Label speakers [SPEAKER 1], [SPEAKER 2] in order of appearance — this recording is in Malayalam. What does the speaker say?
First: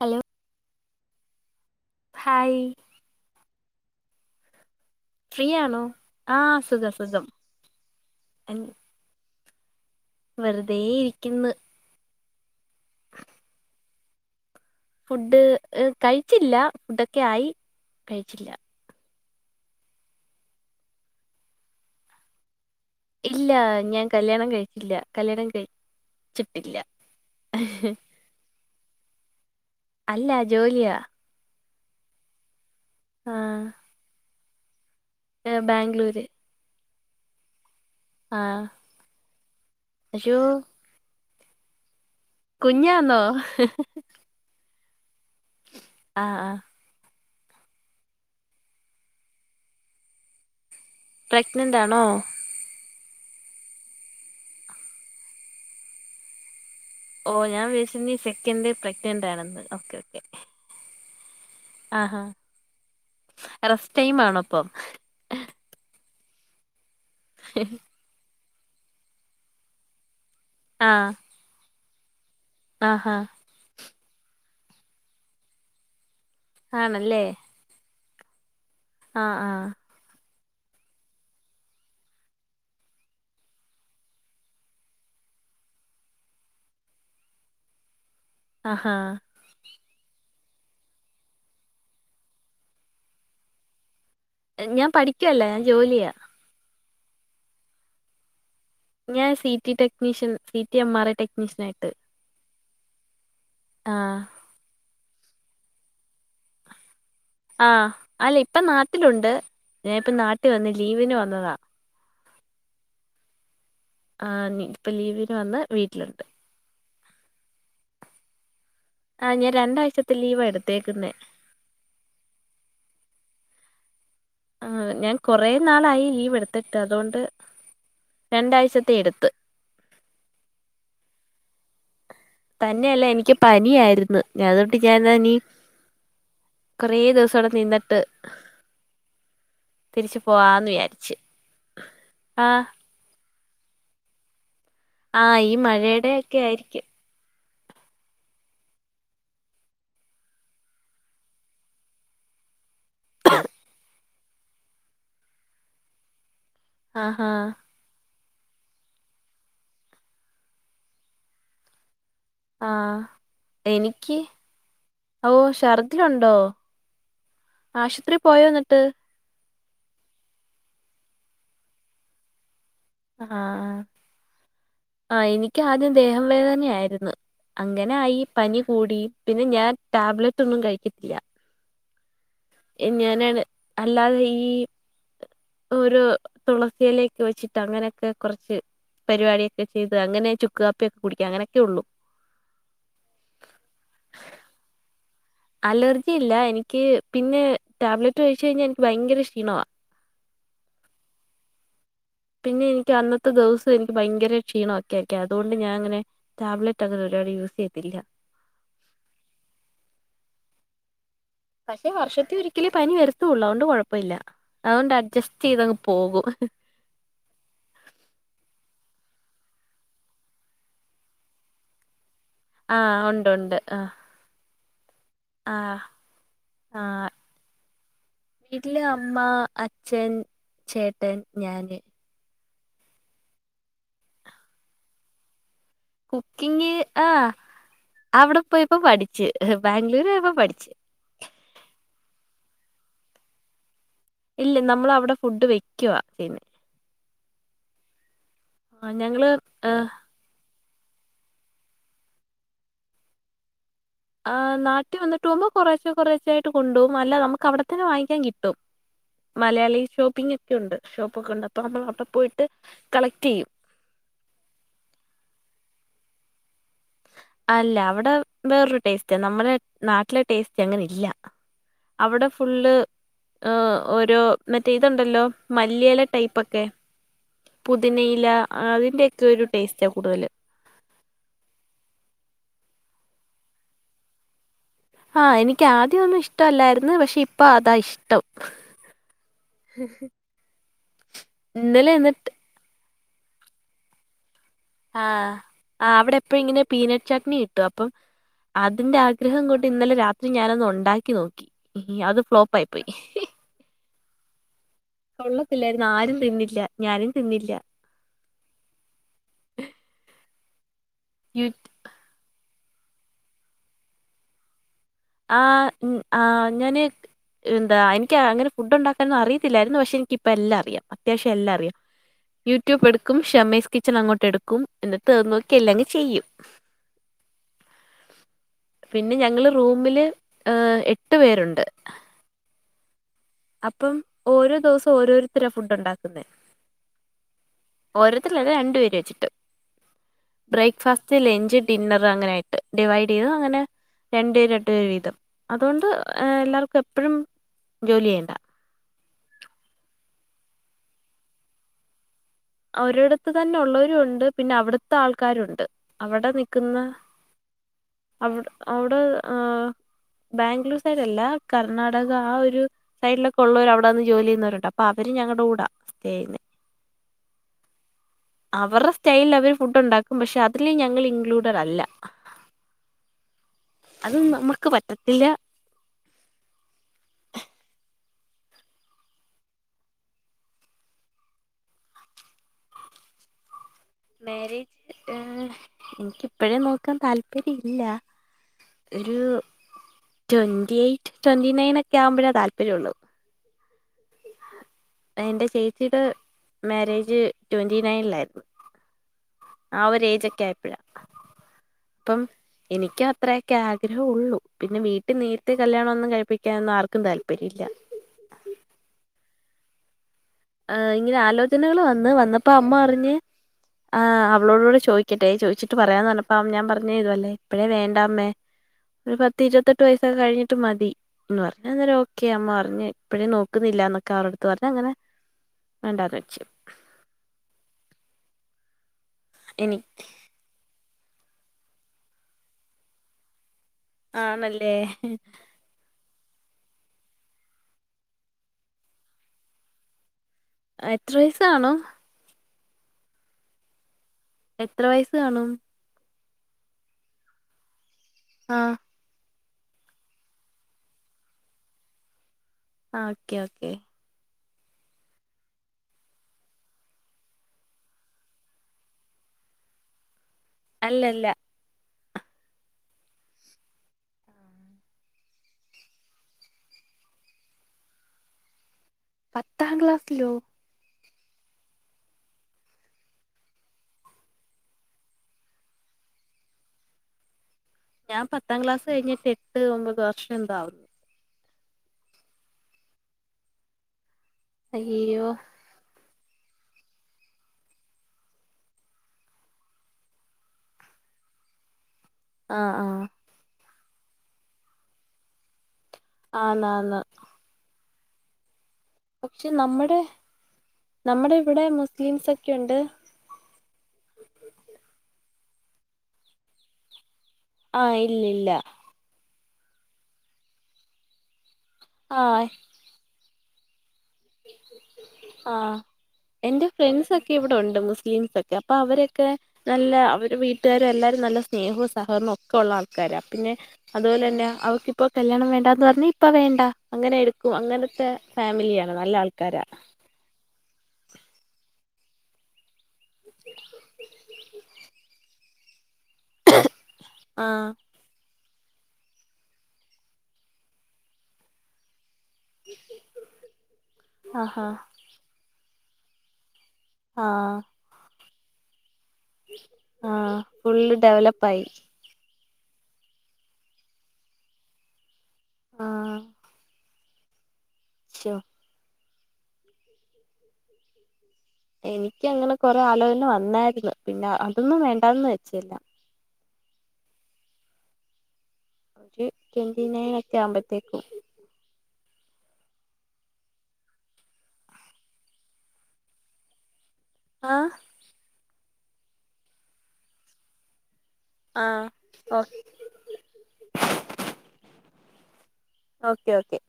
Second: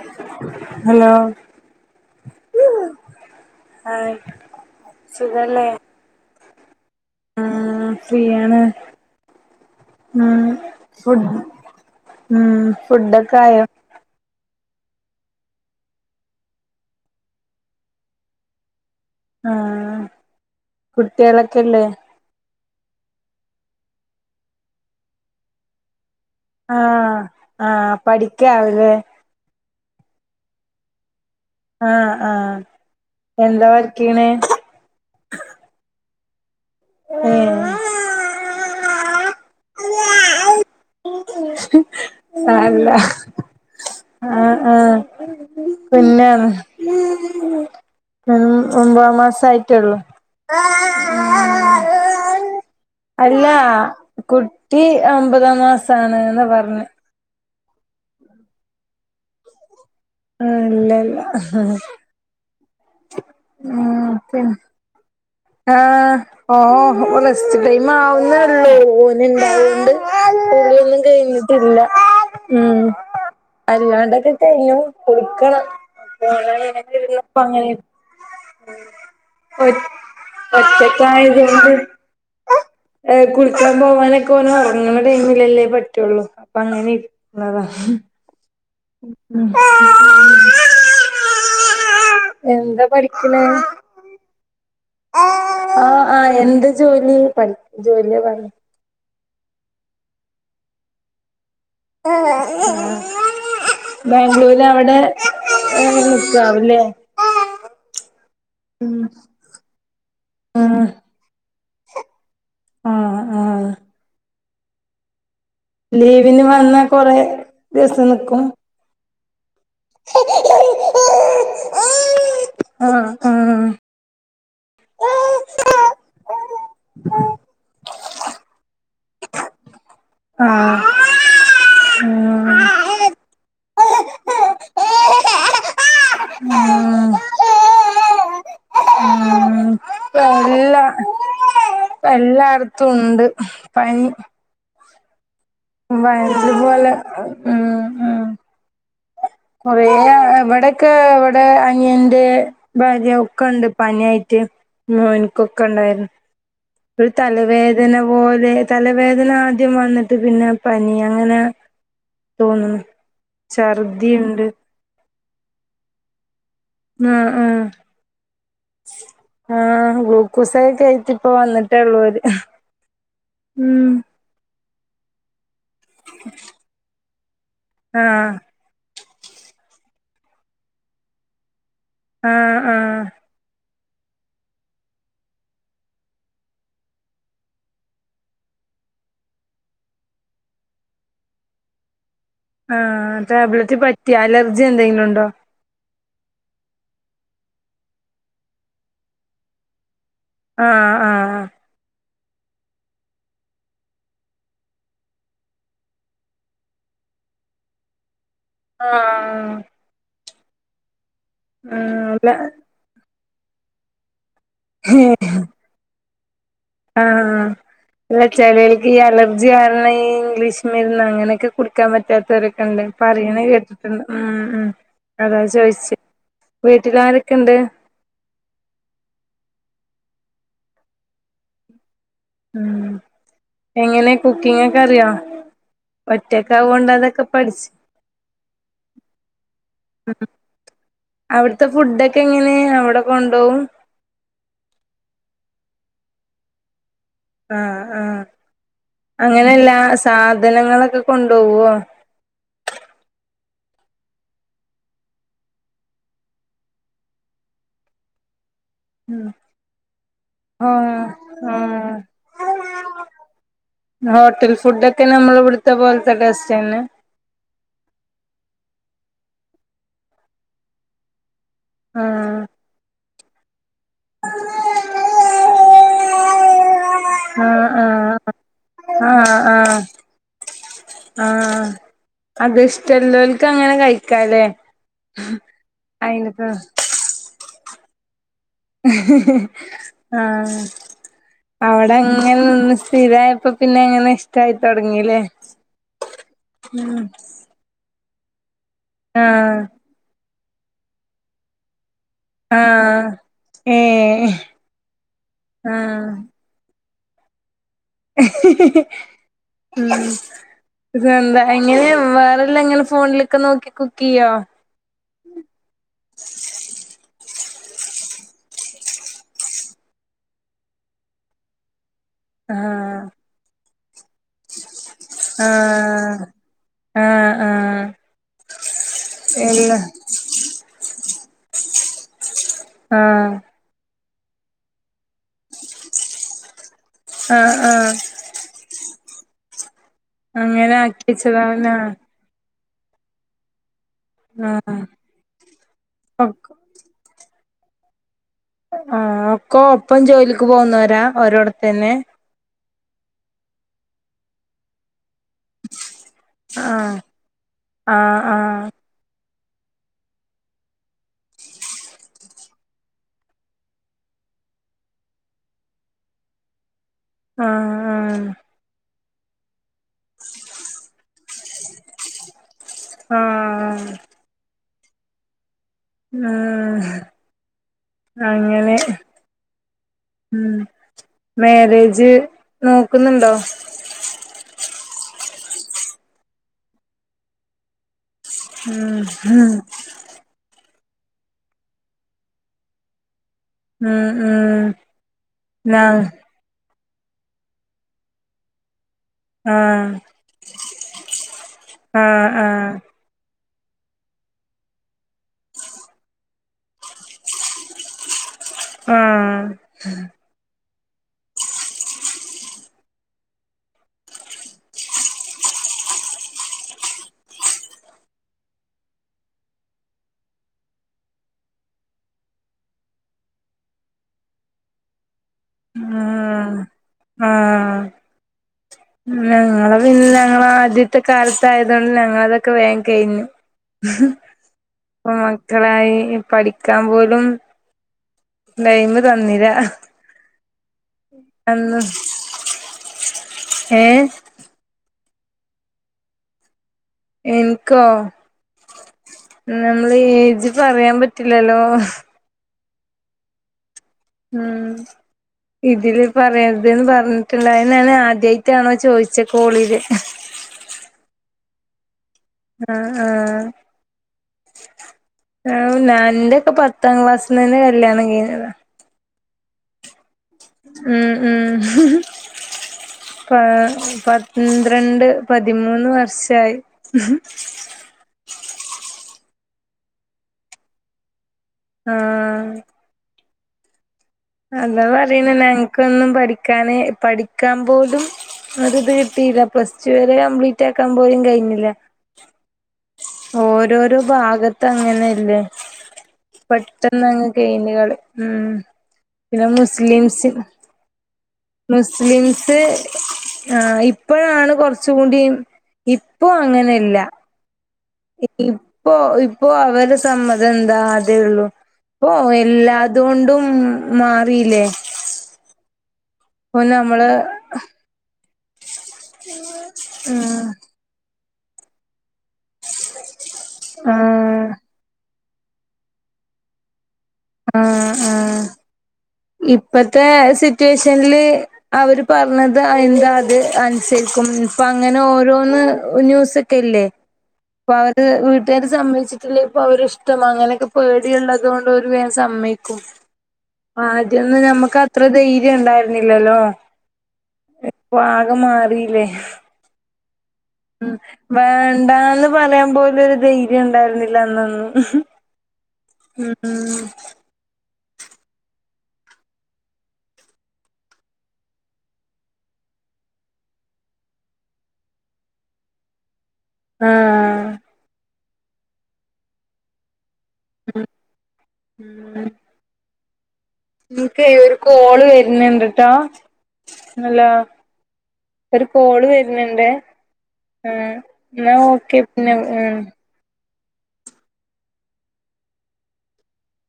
[SPEAKER 1] Hello
[SPEAKER 2] hello
[SPEAKER 1] hi.
[SPEAKER 2] Hi
[SPEAKER 1] free
[SPEAKER 2] സുഖല്ലേ
[SPEAKER 1] ആണോ? ആഹ് സുഖം സുഖം.
[SPEAKER 2] ആഹ്, ഫ്രീയാണ്.
[SPEAKER 1] എൻ-
[SPEAKER 2] ആഹ്,
[SPEAKER 1] വെറുതെ
[SPEAKER 2] ഫുഡ്
[SPEAKER 1] ഇരിക്കുന്നു
[SPEAKER 2] ഉം ഫുഡൊക്കെ ആയോ?
[SPEAKER 1] ഫുഡ് കഴിച്ചില്ല ഫുഡൊക്കെ ആയി കഴിച്ചില്ല.
[SPEAKER 2] ആഹ്, കുട്ടീളൊക്കല്ലേ?
[SPEAKER 1] ഇല്ല, ഞാൻ കല്യാണം കഴിച്ചില്ല കല്യാണം കഴി
[SPEAKER 2] ആഹ് ആഹ് പഠിക്കാവും ലെ.
[SPEAKER 1] അല്ല ജോലിയാ.
[SPEAKER 2] ആഹ് ആഹ് എന്താ
[SPEAKER 1] ആഹ്
[SPEAKER 2] വർക്കിയ്യ്ണ്?
[SPEAKER 1] ബാംഗ്ലൂര്.
[SPEAKER 2] ഉം
[SPEAKER 1] ആഹ് രൂ
[SPEAKER 2] [inaudible]
[SPEAKER 1] കുഞ്ഞാന്നോ ഹ് ഹ്.
[SPEAKER 2] ആഹ് ആഹ്
[SPEAKER 1] ആഹ്
[SPEAKER 2] കുഞ്ഞാണ്.
[SPEAKER 1] ആഹ്
[SPEAKER 2] ഉ ഒമ്പതാ മാസായിട്ടുള്ളു
[SPEAKER 1] പ്രഗ്നന്റാണോ
[SPEAKER 2] അല്ല കുട്ടി ഒമ്പതാം മാസാണ്ന്ന് പറഞ്ഞ്
[SPEAKER 1] ഓ ഞാൻ വിചാരിച്ച് നീ സെക്കന്റ്‌ ഡേ പ്രെഗ്നന്റ് ആണെന്ന് ഓക്കെ ഓക്കെ
[SPEAKER 2] ആഹ ഇല്ല ഇല്ല
[SPEAKER 1] ആഹ റസ്ടൈം ആണോപ്പം
[SPEAKER 2] ആഹ ഓ റെസ്റ്റ് ടൈം ആവുന് ഓന് ഉണ്ടയത്കൊണ്ട് ഫുഡ്‌
[SPEAKER 1] ആഹ
[SPEAKER 2] കഴിഞ്ഞിട്ടില്ല
[SPEAKER 1] ആഹാ
[SPEAKER 2] [inaudible] ഉണ്ടാക്കി കഴിഞ്ഞു കുറുക്കണം
[SPEAKER 1] ആണല്ലേ
[SPEAKER 2] [inaudible]
[SPEAKER 1] ആഹ് ആഹ്
[SPEAKER 2] ഒ ഒറ്റക്കായതുകൊണ്ട് ഏ കുളിക്കാൻ പോവാനൊക്കെ ഓന് ഉറങ്ങുന്ന ടൈമിലല്ലേ പറ്റുള്ളൂ അപ്പൊ അങ്ങനെ ആഹാ
[SPEAKER 1] ആ ഹാ
[SPEAKER 2] [inaudible] എന്താ പഠിക്കണെ
[SPEAKER 1] ഞാൻ പഠിക്കുവല്ല ഞാൻ
[SPEAKER 2] ആഹ്
[SPEAKER 1] ജോലിയാ
[SPEAKER 2] ആഹ് എന്ത് ജോലി പഠിക്കുന്ന ജോലിയ പറ
[SPEAKER 1] ഞാൻ C T technician C T M R I technician ആയിട്ട്
[SPEAKER 2] ആ ബാംഗ്ലൂര് അവിടെ [inaudible]
[SPEAKER 1] ആഹ അല്ല ഇപ്പ
[SPEAKER 2] ഉം
[SPEAKER 1] നാട്ടിലുണ്ട് ഞാനിപ്പ നാട്ടി വന്ന്
[SPEAKER 2] ആഹ്
[SPEAKER 1] ലീവിന് വന്നതാ
[SPEAKER 2] ആഹ ആഹ
[SPEAKER 1] ആ നീ ഇപ്പ ലീവിന് വന്ന് വീട്ടിലുണ്ട്
[SPEAKER 2] ലീവിന് വന്നാ കൊറേ ദിവസം നിക്കും
[SPEAKER 1] ആ ഞാൻ രണ്ടാഴ്ചത്തെ ലീവ എടുത്തേക്കുന്നെ
[SPEAKER 2] ആ മ്മ്
[SPEAKER 1] ആ ഞാൻ കുറെ നാളായി ലീവ് എടുത്തിട്ട് അതുകൊണ്ട്
[SPEAKER 2] ആഹ്
[SPEAKER 1] രണ്ടാഴ്ചത്തെ എടുത്ത്
[SPEAKER 2] ആാാാാാ
[SPEAKER 1] തന്നെയല്ല എനിക്ക് പനിയായിരുന്നു. ഞാൻതൊട്ട് ക്കാ നീ കുറെേ ദിവസം അവിടെ നിന്നിട്ട് തിരിച്ച് പോവാന്ന്
[SPEAKER 2] എല്ലാ
[SPEAKER 1] വിചാരിച്ച്
[SPEAKER 2] ഇപ്പ
[SPEAKER 1] ആഹ
[SPEAKER 2] എല്ലായിടത്തും ഉണ്ട് പനി
[SPEAKER 1] ആ ഈ മഴ
[SPEAKER 2] [inaudible] കൊറേ എവിടൊക്കെ ഇവിടെ അനിയ ന്റെ ഭാര്യ ഒക്കെ ഉണ്ട് പനായിട്ട് മോനിക്കൊക്കെ ഉണ്ടായിരുന്നു ഒരു
[SPEAKER 1] ആഹാ
[SPEAKER 2] തലവേദന പോലെ തലവേദന ആദ്യം വന്നിട്ട് പിന്നെ പനി അങ്ങനെ
[SPEAKER 1] ആ
[SPEAKER 2] തോന്നുന്നു
[SPEAKER 1] എനിക്ക്
[SPEAKER 2] ഛർദിയുണ്ട്
[SPEAKER 1] ഓ ഷർദിയുണ്ടോ
[SPEAKER 2] ആഹ് ആഹ് ആഹ ഗ്ലൂക്കോസൊക്കെ കേറ്റി ഇപ്പ വന്നിട്ടേള്ളൂഓര്
[SPEAKER 1] ആഹ ആഹ എനിക്ക് ആദ്യം ദേഹം വേദനയായിരുന്നു അങ്ങനെ ആയി
[SPEAKER 2] ആഹ്
[SPEAKER 1] പനി കൂടി പിന്നെ ഞാൻ ടാബ്ലറ്റ് ഒന്നും കഴിക്കത്തില്ല
[SPEAKER 2] ആഹ
[SPEAKER 1] എ ഞാനാണ് അല്ലാതെ ഈ ഓരോ തുളസിയിലേക്ക് വെച്ചിട്ട് അങ്ങനെയൊക്കെ കുറച്ച് പരിപാടിയൊക്കെ ചെയ്ത് അങ്ങനെ ചുക്ക് കാപ്പിയൊക്കെ കുടിക്കു അങ്ങനൊക്കെ ഉള്ളു
[SPEAKER 2] ആഹ ടാബ്ലറ്റ് പറ്റി അലർജി എന്തെങ്കിലും ഉണ്ടോ
[SPEAKER 1] അലർജി ഇല്ല. എനിക്ക് പിന്നെ ടാബ്ലറ്റ് കഴിച്ച് കഴിഞ്ഞാ എനിക്ക് ഭയങ്കര ക്ഷീണവാ
[SPEAKER 2] ആഹ് ആഹ്
[SPEAKER 1] പിന്നെ എനിക്ക് അന്നത്തെ ദിവസം എനിക്ക് ഭയങ്കര ക്ഷീണവൊക്കെ അക്കെ അതുകൊണ്ട് ഞാൻ അങ്ങനെ ടാബ്ലറ്റ് അങ്ങനെ ഒരുപാട് യൂസ് ചെയ്യത്തില്ല
[SPEAKER 2] ആഹ്
[SPEAKER 1] പക്ഷെ
[SPEAKER 2] ആഹ് അല്ല
[SPEAKER 1] വർഷത്തി ഒരിക്കലേ പനി വെരുത്തൊള്ളൂ അതൊണ്ട് കൊഴപ്പില്ല അതുകൊണ്ട് അഡ്ജസ്റ്റ് ചെയ്തങ്ങ് പോകും
[SPEAKER 2] ആഹ് അല്ല ചെലർക്ക് ഈ അലർജി കാരണം ഈ ഇംഗ്ലീഷ് മരുന്ന് അങ്ങനെയൊക്കെ കുടിക്കാൻ പറ്റാത്തര് ണ്ട്
[SPEAKER 1] ആഹ് ഉണ്ട്
[SPEAKER 2] പറയണ
[SPEAKER 1] ഉണ്ട് ആഹ്
[SPEAKER 2] കേട്ടിട്ടുണ്ട് ഉം ഉം അതാ
[SPEAKER 1] ആഹ്
[SPEAKER 2] ചോയിചേ വീട്ടിൽ
[SPEAKER 1] ആഹ്
[SPEAKER 2] ആരൊക്കെണ്ട്
[SPEAKER 1] വീട്ടില് അമ്മ അച്ഛൻ ചേട്ടന് ഞാന്
[SPEAKER 2] ഉം എങ്ങനെ കുക്കിംഗ്‌ ഒക്കെ അറിയോ
[SPEAKER 1] കുക്കിംഗ്‌
[SPEAKER 2] ഒറ്റക്കാവോണ്ട് അതൊക്കെ
[SPEAKER 1] ആഹ്
[SPEAKER 2] പഠിച്ച്
[SPEAKER 1] അവിടെ പോയപ്പോ പഠിച്ച് ബാംഗ്ലൂര് പോയപ്പോ പഠിച്ച്
[SPEAKER 2] അവിടുത്തെ ഫുഡൊക്കെ എങ്ങനെ അവിടെ കൊണ്ടോവും
[SPEAKER 1] ഇല്ല നമ്മൾ അവിടെ ഫുഡ് വെക്കുവാ ചെയ്യുന്നേ
[SPEAKER 2] ആഹ് ആഹ്
[SPEAKER 1] ആഹ് ഞങ്ങള്
[SPEAKER 2] അങ്ങനെ എല്ലാ
[SPEAKER 1] ഏഹ്
[SPEAKER 2] സാധനങ്ങളൊക്കെ കൊണ്ടോവ്വോ
[SPEAKER 1] ആഹ് നാട്ടി വന്നട്ട് പോവുമ്പോ കൊറേശെ കൊറേശെ ആയിട്ട് കൊണ്ടോവും. അല്ല നമുക്ക് അവിടെ തന്നെ വാങ്ങിക്കാൻ കിട്ടും മലയാളി ഷോപ്പിംഗ് ഒക്കെ ഉണ്ട്.
[SPEAKER 2] ആഹ്
[SPEAKER 1] ഷോപ്പൊക്കെണ്ട് അപ്പൊ നമ്മൾ
[SPEAKER 2] ആഹ്
[SPEAKER 1] അവിടെ പോയിട്ട് കളക്ടയ്യും
[SPEAKER 2] ഹോട്ടൽ ഫുടൊക്കെ നമ്മൾ ഇവിടത്തെ പോലത്തെ ടേസ്റ്റന്നേ
[SPEAKER 1] അല്ല അവിടെ വേറൊരു ടേസ്റ്റ നമ്മുടെ നാട്ടിലെ ടേസ്റ്റ് അങ്ങനില്ല അവിടെ
[SPEAKER 2] ആഹ്
[SPEAKER 1] ഫുള്ള് ആഹ് ഓരോ മറ്റേ ഇതുണ്ടല്ലോ മല്ലിയില ടൈപ്പൊക്കെ
[SPEAKER 2] ആഹ് ആഹ്
[SPEAKER 1] പുതിനയില അതിന്റെയൊക്കെ
[SPEAKER 2] ആഹ്
[SPEAKER 1] ഒരു
[SPEAKER 2] ആഹ്
[SPEAKER 1] ടേസ്റ്റ കൂടുതല്
[SPEAKER 2] ആഹ് അതിഷ്ട്ടളോൽക്കങ്ങനെ കഴിക്കാലേ
[SPEAKER 1] ആഹ് എനിക്ക് ആദ്യയൊന്നും ഇഷ്ടല്ലായിരുന്നു പക്ഷെ ഇപ്പ അതാ ഇഷ്ട്ടം
[SPEAKER 2] ആഹ്
[SPEAKER 1] ഇന്നലെ
[SPEAKER 2] അവിടെ
[SPEAKER 1] എന്നിട്ട്
[SPEAKER 2] അങ്ങനന്ന് ഇതായപ്പ പിന്നെങ്ങനെ ട്ടായി തൊ
[SPEAKER 1] ആഹ് ആഹ് അവിടെ ഇപ്പ ഇങ്ങനെ
[SPEAKER 2] ഉം
[SPEAKER 1] പീനട്ട് ചട്ട്നി അപ്പം അതിന്റെ ആഗ്രഹം
[SPEAKER 2] ആഹ്
[SPEAKER 1] കൊണ്ട് ഇന്നലെ രാത്രി ഞാനത് ഒണ്ടാക്കി നോക്കി അത് ഫ്ലോപ്പായി പോയി
[SPEAKER 2] ആഹ് ഏഹ്
[SPEAKER 1] കൊള്ളത്തില്ലാരുന്ന്
[SPEAKER 2] ആഹ്
[SPEAKER 1] ആരും തിന്നില്ല ഞാനും തിന്നില്ല
[SPEAKER 2] ഉം ഇത് എന്താ
[SPEAKER 1] യൂ
[SPEAKER 2] ഇങ്ങനെ വേറെല്ലാം ഇങ്ങനെ ഫോണിലൊക്കെ നോക്കി കുക്ക് ചെയ്യോ
[SPEAKER 1] ആഹ് ഉം ആഹ് ഞാന് എന്താ എനിക്ക് അങ്ങനെ എന്താ എനിക്കങ്ങനെ ഫുടൊണ്ടാക്കാനൊന്നും അറിയത്തില്ലാരുന്നു പക്ഷേ എനിക്കിപ്പോ എല്ലാ അറിയാം അത്യാശ്യം എല്ലാറിയാം യൂട്യൂബ്
[SPEAKER 2] ആഹ്
[SPEAKER 1] എടുക്കും ഷമീസ് കിച്ചൺ അങ്ങോട്ട് എടുക്കും. എന്നിട്ട് അത് നോക്കി എല്ലാങ്
[SPEAKER 2] ആഹ്
[SPEAKER 1] ചെയ്യും
[SPEAKER 2] ആഹ് ആഹ്
[SPEAKER 1] പിന്നെ ഞങ്ങള്
[SPEAKER 2] ഇല്ല
[SPEAKER 1] റൂമില് എട്ടു പേരുണ്ട്
[SPEAKER 2] ആഹ്
[SPEAKER 1] അപ്പം ഓരോ ദിവസം ഓരോരുത്തര ഫുഡ് ഉണ്ടാക്കുന്നേ
[SPEAKER 2] ആഹ് ആഹ്
[SPEAKER 1] ഓരോരുത്തരല്ല രണ്ട് പേര് വെച്ചിട്ട്.
[SPEAKER 2] അങ്ങനെ ആക്കി
[SPEAKER 1] ബ്രേക്ക്ഫാസ്റ്റ് ലഞ്ച്
[SPEAKER 2] വെച്ചതാവനാ
[SPEAKER 1] ഡിന്നർ അങ്ങനെ ഡിവൈടെയ്തു അങ്ങനെ രണ്ട്വേര്
[SPEAKER 2] ആഹ്
[SPEAKER 1] രണ്ട്വേര് വീതം അതോണ്ട്
[SPEAKER 2] ഒ
[SPEAKER 1] എല്ലാർക്കും എപ്പഴും ജോലി ചെയ്യണ്ട
[SPEAKER 2] ആഹ് ഒക്കൊ ഒപ്പം ജോലിക്ക് പോന്നോരാ ഓരോടതന്നെ
[SPEAKER 1] ഒരടത്ത് തന്നെ ഒള്ളോരും ഉണ്ട് പിന്നെ അവിടുത്തെ ആൾക്കാരുണ്ട് അവിടെ നിക്കുന്ന
[SPEAKER 2] ആഹ്
[SPEAKER 1] അ
[SPEAKER 2] ആഹ്
[SPEAKER 1] അവിടെ ആഹ് ബാംഗ്ലൂർ സൈടല്ല കർണാടക ആ ഒരു സൈഡിലൊക്കെ ഒള്ളോര് അവിടന്ന് ജോലി ചെയ്യുന്നൊരുണ്ട്. അപ്പൊ അവര് ഞങ്ങടൂടാ സ്റ്റേ ചെയ്യന്നെ
[SPEAKER 2] ആഹ് ആഹ്
[SPEAKER 1] അവരുടെ സ്റ്റൈലിൽ അവര് ഫുഡ് ഉണ്ടാക്കും പക്ഷെ അതിൽ ഞങ്ങൾ ഇൻക്ലൂഡഡ് അല്ല.
[SPEAKER 2] ആഹ്
[SPEAKER 1] അതും നമ്മക്ക് പറ്റത്തില്ല.
[SPEAKER 2] ഉം അങ്ങനെ, ഉം മാരേജ് നോക്കുന്നുണ്ടോ?
[SPEAKER 1] മാരേജ് എനിക്കിപ്പഴേ നോക്കാൻ താൽപര്യം ഇല്ല.
[SPEAKER 2] ഉം
[SPEAKER 1] ഒരു
[SPEAKER 2] ഉം
[SPEAKER 1] ട്വന്റി എയ്റ്റ്, ട്വന്റി നൈൻ ഒക്കെ ആവുമ്പോള താല്പര്യഉള്ളെ
[SPEAKER 2] ഉം ഉം
[SPEAKER 1] എന്റെ ചേച്ചിയുടെ
[SPEAKER 2] [unintelligible]
[SPEAKER 1] മാരേജ് ട്വന്റി നയനിലായിരുന്നു. ആ
[SPEAKER 2] ആഹ്
[SPEAKER 1] ഒരു ഏജൊക്കെ ആയപ്പഴാ അപ്പം
[SPEAKER 2] ആഹ്
[SPEAKER 1] എനിക്ക്- അത്രയൊക്കെ ആഗ്രഹോള്ളൂ. പിന്നെ വീട്ടിൽ നേരത്തെ കല്യാണമൊന്നും കഴിപ്പിക്കാനൊന്നും ആർക്കും താല്പര്യമില്ല.
[SPEAKER 2] ആഹ്
[SPEAKER 1] ആ ഇങ്ങനെ ആലോചനകൾ വന്ന് വന്നപ്പോ അമ്മ പറഞ്ഞ് ആഹ് അവളോട് കൂടെ ചോദിക്കട്ടെ ചോദിച്ചിട്ട് പറയാന്ന് പറഞ്ഞപ്പ ഞാൻ പറഞ്ഞ് ഇതുപോലെ ഇപ്പഴേ വേണ്ടാ അമ്മേ ഒരു പത്തി ഇരുപത്തെട്ട് വയസ്സോക്കെ കഴിഞ്ഞിട്ട് മതി. ഇ പറഞ്ഞ അന്നേരം ഓക്കെ അമ്മ പറഞ്ഞ് ഇപ്പഴേ നോക്കുന്നില്ല എന്നൊക്കെ അവരോടുത്ത് പറഞ് അങ്ങനെ വേണ്ടാന്ന് വെച്ചു
[SPEAKER 2] ഉം ആ ആഹ ഉം ഞങ്ങള
[SPEAKER 1] ഇനി
[SPEAKER 2] പിന്നെ ഞങ്ങള ആദ്യത്തെ കാലത്തായതുകൊണ്ട് ഞങ്ങളതൊക്കെ വേഗം കഴിഞ്ഞു. [unintelligible]
[SPEAKER 1] ആണല്ലേ
[SPEAKER 2] മക്കളായി പഠിക്കാൻ പോലും ടൈം തന്നില്ല.
[SPEAKER 1] എത്ര വയസ്സ്
[SPEAKER 2] അന്ന്
[SPEAKER 1] കാണും
[SPEAKER 2] ഏഹ്,
[SPEAKER 1] എത്ര വയസ്സ് കാണും?
[SPEAKER 2] എൻക്കോ?
[SPEAKER 1] ആഹ്
[SPEAKER 2] നമ്മൾ ഏജ് പറയാൻ പറ്റില്ലല്ലോ?
[SPEAKER 1] ആ ഓക്കെ ഓക്കെ
[SPEAKER 2] ഉം ഇതില് പറയരുതെന്ന് പറഞ്ഞിട്ടുണ്ടായിരുന്നേ ഞാൻ ആദ്യമായിയിട്ടാണോ ന്ന് ചോദിചേ കോളില്.
[SPEAKER 1] അല്ലല്ല
[SPEAKER 2] ആഹ് ആഹ് ആ ഞാൻ ന്റെ ഒക്കെ പത്താം ക്ലാസ്സിൽ ന്നെ കല്യാണം കഴിഞ്ഞത.
[SPEAKER 1] പത്താം ക്ലാസ്സിലോ?
[SPEAKER 2] ഉം ഉം പാ, പന്ത്രണ്ട് പതിമൂന്ന് വർഷായി.
[SPEAKER 1] ഞാൻ പത്താം ക്ലാസ് കഴിഞ്ഞിട്ട് എട്ട് ഒൻമ്പത് വർഷം എന്തോ ആവും.
[SPEAKER 2] ആഹ് അതാ പറയണ
[SPEAKER 1] അയ്യോ
[SPEAKER 2] ഞങ്ങക്കൊന്നും പഠിക്കാന് പഠിക്കാൻ പോലും- ഒരിത് കിട്ടിയില്ല പ്ലസ് ടു വരെ കംപ്ലീറ്റ് ആക്കാൻ പോലും കഴിഞ്ഞില്ല.
[SPEAKER 1] ആഹ് ആഹ്
[SPEAKER 2] ഓരോരോ ഭാഗത്ത് അങ്ങനല്ലേ?
[SPEAKER 1] ആന്നാന്ന്
[SPEAKER 2] പെട്ടെന്ന് അങ്ങ്- കഴിഞ്ഞ് [unintelligible] പിന്നെ
[SPEAKER 1] പക്ഷെ നമ്മുടെ
[SPEAKER 2] മുസ്ലിംസ്
[SPEAKER 1] നമ്മടെ ഇവിടെ ഒക്കെ
[SPEAKER 2] മുസ്ലിംസ്
[SPEAKER 1] ഉണ്ട്
[SPEAKER 2] ആഹ് ഇപ്പഴാണ് കൊറച്ചു കൂടി ഇപ്പ അങ്ങനെല്ല.
[SPEAKER 1] ആഹ് ഇല്ല ഇല്ല
[SPEAKER 2] ഇപ്പൊ ഇപ്പോ അവരെ സമ്മതം എന്താ അതേ ഉള്ളൂ ഇപ്പൊ
[SPEAKER 1] ആഹ്
[SPEAKER 2] എല്ലാ- എല്ലതു കൊണ്ടും മാറില്ലേ?
[SPEAKER 1] ആഹ് എന്റെ
[SPEAKER 2] നമ്മള്
[SPEAKER 1] ഫ്രണ്ട്സ് ഒക്കെ ഇവിടെ ഉണ്ട് മുസ്ലിംസ്. അപ്പൊ അവരൊക്കെ നല്ല അവരു
[SPEAKER 2] ആഹ്
[SPEAKER 1] വീട്ടുകാരും എല്ലാവരും നല്ല സ്നേഹവും സഹകരണവും ഒക്കെ ഉള്ള ആൾക്കാരാ. പിന്നെ
[SPEAKER 2] ആഹ്
[SPEAKER 1] അതുപോലെ തന്നെ അവക്കിപ്പൊ കല്യാണം വേണ്ടന്ന് പറഞ്ഞ ഇപ്പം വേണ്ട അങ്ങനെയിരിക്കും
[SPEAKER 2] ആഹ്
[SPEAKER 1] അങ്ങനത്തെ
[SPEAKER 2] ആഹ്
[SPEAKER 1] ഫാമിലിയാ
[SPEAKER 2] ഇപ്പത്തെ സിറ്റുവേഷനില് അവര് പറഞ്ഞത് എന്താ അത് അനുസരിക്കും ഇപ്പം അങ്ങനെ ഓരോന്ന് ന്യൂസ് ക്കില്ലേ
[SPEAKER 1] ആഹ്
[SPEAKER 2] ഇപ്പ വീട്ടുകാര് സമ്മദിച്ചിട്ടില്ലേ ഇപ്പൊ അവരിഷ്ട്ടമാ അങ്ങനെയൊക്കെ പേടിയുള്ളത് കൊണ്ട് അവര് വേഗം സമ്മയ് ക്കും ആദ്യ ഒന്നും
[SPEAKER 1] ആഹാ
[SPEAKER 2] നമ്മുക്ക് അത്ര ധൈര്യം ഉണ്ടായിരുന്നില്ലല്ലോ
[SPEAKER 1] ആഹ്
[SPEAKER 2] ഇപ്പോ ആകെ മാറില്ലേ
[SPEAKER 1] ആഹ് ഫുള്ള് ഡെവലപ്പായി
[SPEAKER 2] വേണ്ടാന്ന് പറയാൻ പോലും ഒരു ധൈര്യം ഉണ്ടായിരുന്നില്ല അന്നൊന്നും
[SPEAKER 1] ആഹ്
[SPEAKER 2] ഉം
[SPEAKER 1] ശോ എനിക്ക് അങ്ങനെ കൊറേ ആലോചന വന്നായിരുന്ന് പിന്നെ അതൊന്നും വേണ്ടാന്ന് വെച്ചില്ല
[SPEAKER 2] ആഹ്
[SPEAKER 1] ഒരു ട്വന്റി നയൻ ഒക്കെ ആവുമ്പോഴത്തേക്കും
[SPEAKER 2] ഉം നിക്ക് ഒരു കോള് വരുന്നുണ്ട് ട്ടാ ഹലോ
[SPEAKER 1] ആഹ്
[SPEAKER 2] ഒരു കോള് വരുന്നുണ്ടെ ആ എന്നാ
[SPEAKER 1] ആഹ്
[SPEAKER 2] ഓക്കെ പിന്നെ
[SPEAKER 1] ഓ ഓക്കെ ഓക്കെ